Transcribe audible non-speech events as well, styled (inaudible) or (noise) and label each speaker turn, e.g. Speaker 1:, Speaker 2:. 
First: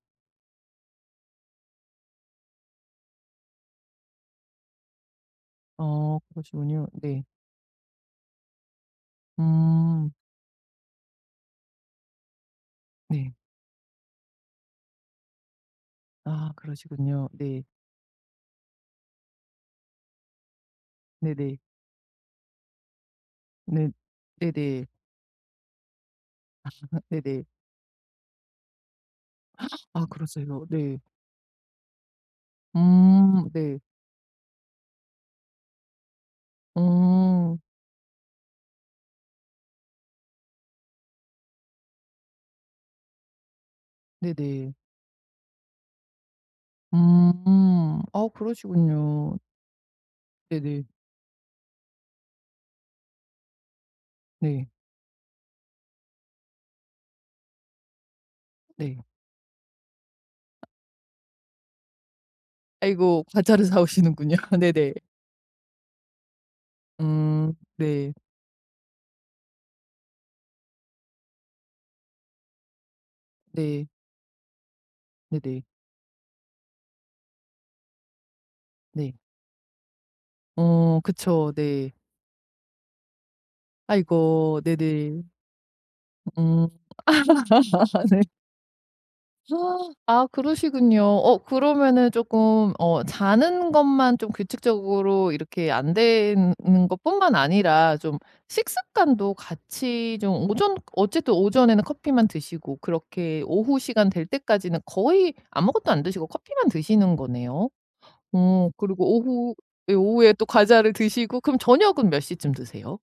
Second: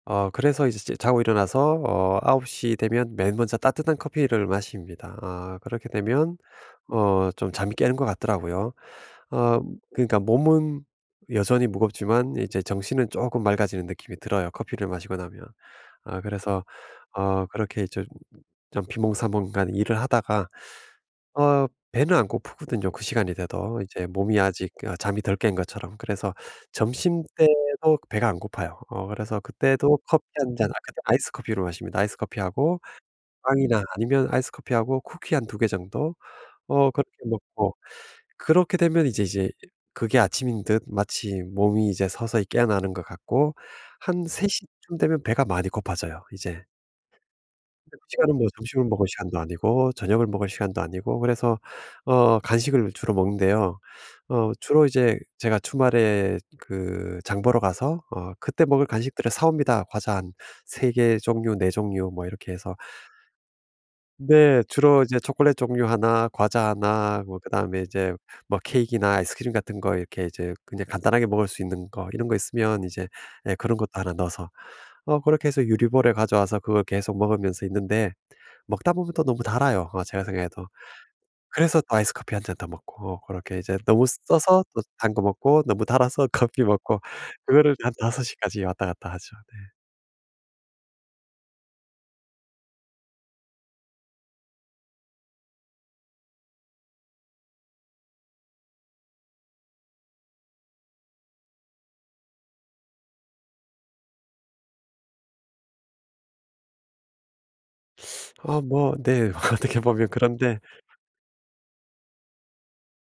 Speaker 1: 어 그래서 이제 제 자고 일어나서 어 9:00 되면 맨 먼저 따뜻한 커피를 마십니다. 아 그렇게
Speaker 2: 아
Speaker 1: 되면
Speaker 2: 그러시군요. 네.
Speaker 1: 어 좀 잠이 깨는 것 같더라고요. 어
Speaker 2: 음.
Speaker 1: 그러니까 몸은 여전히 무겁지만 이제 정신은
Speaker 2: 네.
Speaker 1: 쪼끔 맑아지는 느낌이 들어요 커피를 마시고 나면. 아
Speaker 2: 아
Speaker 1: 그래서
Speaker 2: 그러시군요.
Speaker 1: 어
Speaker 2: 네.
Speaker 1: 그렇게 이제 좀 비몽사몽간 일을 하다가
Speaker 2: 네네.
Speaker 1: 어 배는 안 고프거든요 그 시간이 돼도.
Speaker 2: 네.
Speaker 1: 이제 몸이 아직
Speaker 2: 네네.
Speaker 1: 아 잠이 덜 깬 것처럼. 그래서
Speaker 2: (laughs) 네네.
Speaker 1: 점심때도 배가 안 고파요. 어 그래서
Speaker 2: (gasps)
Speaker 1: 그때도
Speaker 2: 아
Speaker 1: 커피 1
Speaker 2: 그랬어요?
Speaker 1: 잔 아
Speaker 2: 네.
Speaker 1: 그때 아이스 커피로 마십니다. 아이스 커피하고
Speaker 2: 음. 네.
Speaker 1: 빵이나 아니면 아이스 커피하고 쿠키 한 2 개 정도? 어 그렇게
Speaker 2: 음.
Speaker 1: 먹고. 그렇게 되면 이제 이제 그게 아침인 듯 마치 몸이 이제 서서히 깨어나는 것 같고 한 3:00
Speaker 2: 네네.
Speaker 1: 쯤 되면 배가 많이 고파져요 이제. 근데
Speaker 2: 음.
Speaker 1: 그
Speaker 2: 아
Speaker 1: 시간은 뭐 점심을 먹을
Speaker 2: 그러시군요.
Speaker 1: 시간도 아니고 저녁을 먹을 시간도
Speaker 2: 네네.
Speaker 1: 아니고 그래서 어 간식을 주로 먹는데요. 어
Speaker 2: 네.
Speaker 1: 주로 이제 제가 주말에 그 장 보러 가서 어 그때 먹을
Speaker 2: 네.
Speaker 1: 간식들을 사 옵니다. 과자 한
Speaker 2: 아.
Speaker 1: 3 개 종류 4 종류 뭐 이렇게 해서
Speaker 2: 아이고. 과자를 사오시는군요.
Speaker 1: 네.
Speaker 2: 네네.
Speaker 1: 주로 이제 초콜릿 종류 하나, 과자 하나 뭐
Speaker 2: 음.
Speaker 1: 그다음에 이제
Speaker 2: 네.
Speaker 1: 뭐 케이크나 아이스크림 같은 거 이렇게 이제 그냥 간단하게 먹을 수 있는 거 이런 거 있으면 이제 예 그런
Speaker 2: 네.
Speaker 1: 것도 하나 넣어서 어 그렇게 해서
Speaker 2: 네네.
Speaker 1: 유리 볼에 가져와서 그걸 계속 먹으면서 있는데 먹다 보면
Speaker 2: 네.
Speaker 1: 또 너무 달아요 어 제가 생각해도.
Speaker 2: 어 그쵸.
Speaker 1: 그래서
Speaker 2: 네.
Speaker 1: 또 아이스 커피 1 잔 더 먹고 어 그렇게 이제 너무
Speaker 2: 아이고.
Speaker 1: 써서 또 단
Speaker 2: 네네.
Speaker 1: 거 먹고 너무 달아서 커피
Speaker 2: 음.
Speaker 1: 먹고 그거를 한
Speaker 2: (laughs) 네.
Speaker 1: 5:00 까지 왔다 갔다 하죠 네.
Speaker 2: (gasps) 아 그러시군요. 어 그러면은 쪼끔 어 자는 것만 좀 규칙적으로 이렇게 안 되는 는 것뿐만 아니라 좀 식습관도 같이 좀 오전 어쨌든 오전에는 커피만 드시고 그렇게 오후 시간 될 때까지는 거의 아무것도 안 드시고 커피만 드시는 거네요.
Speaker 1: (sucks teeth) 어
Speaker 2: 어
Speaker 1: 뭐
Speaker 2: 그리고
Speaker 1: 네.
Speaker 2: 오후
Speaker 1: 어떻게
Speaker 2: 예
Speaker 1: 보면
Speaker 2: 오후에 또
Speaker 1: 그런데
Speaker 2: 과자를 드시고 그럼 저녁은 몇 시쯤 드세요?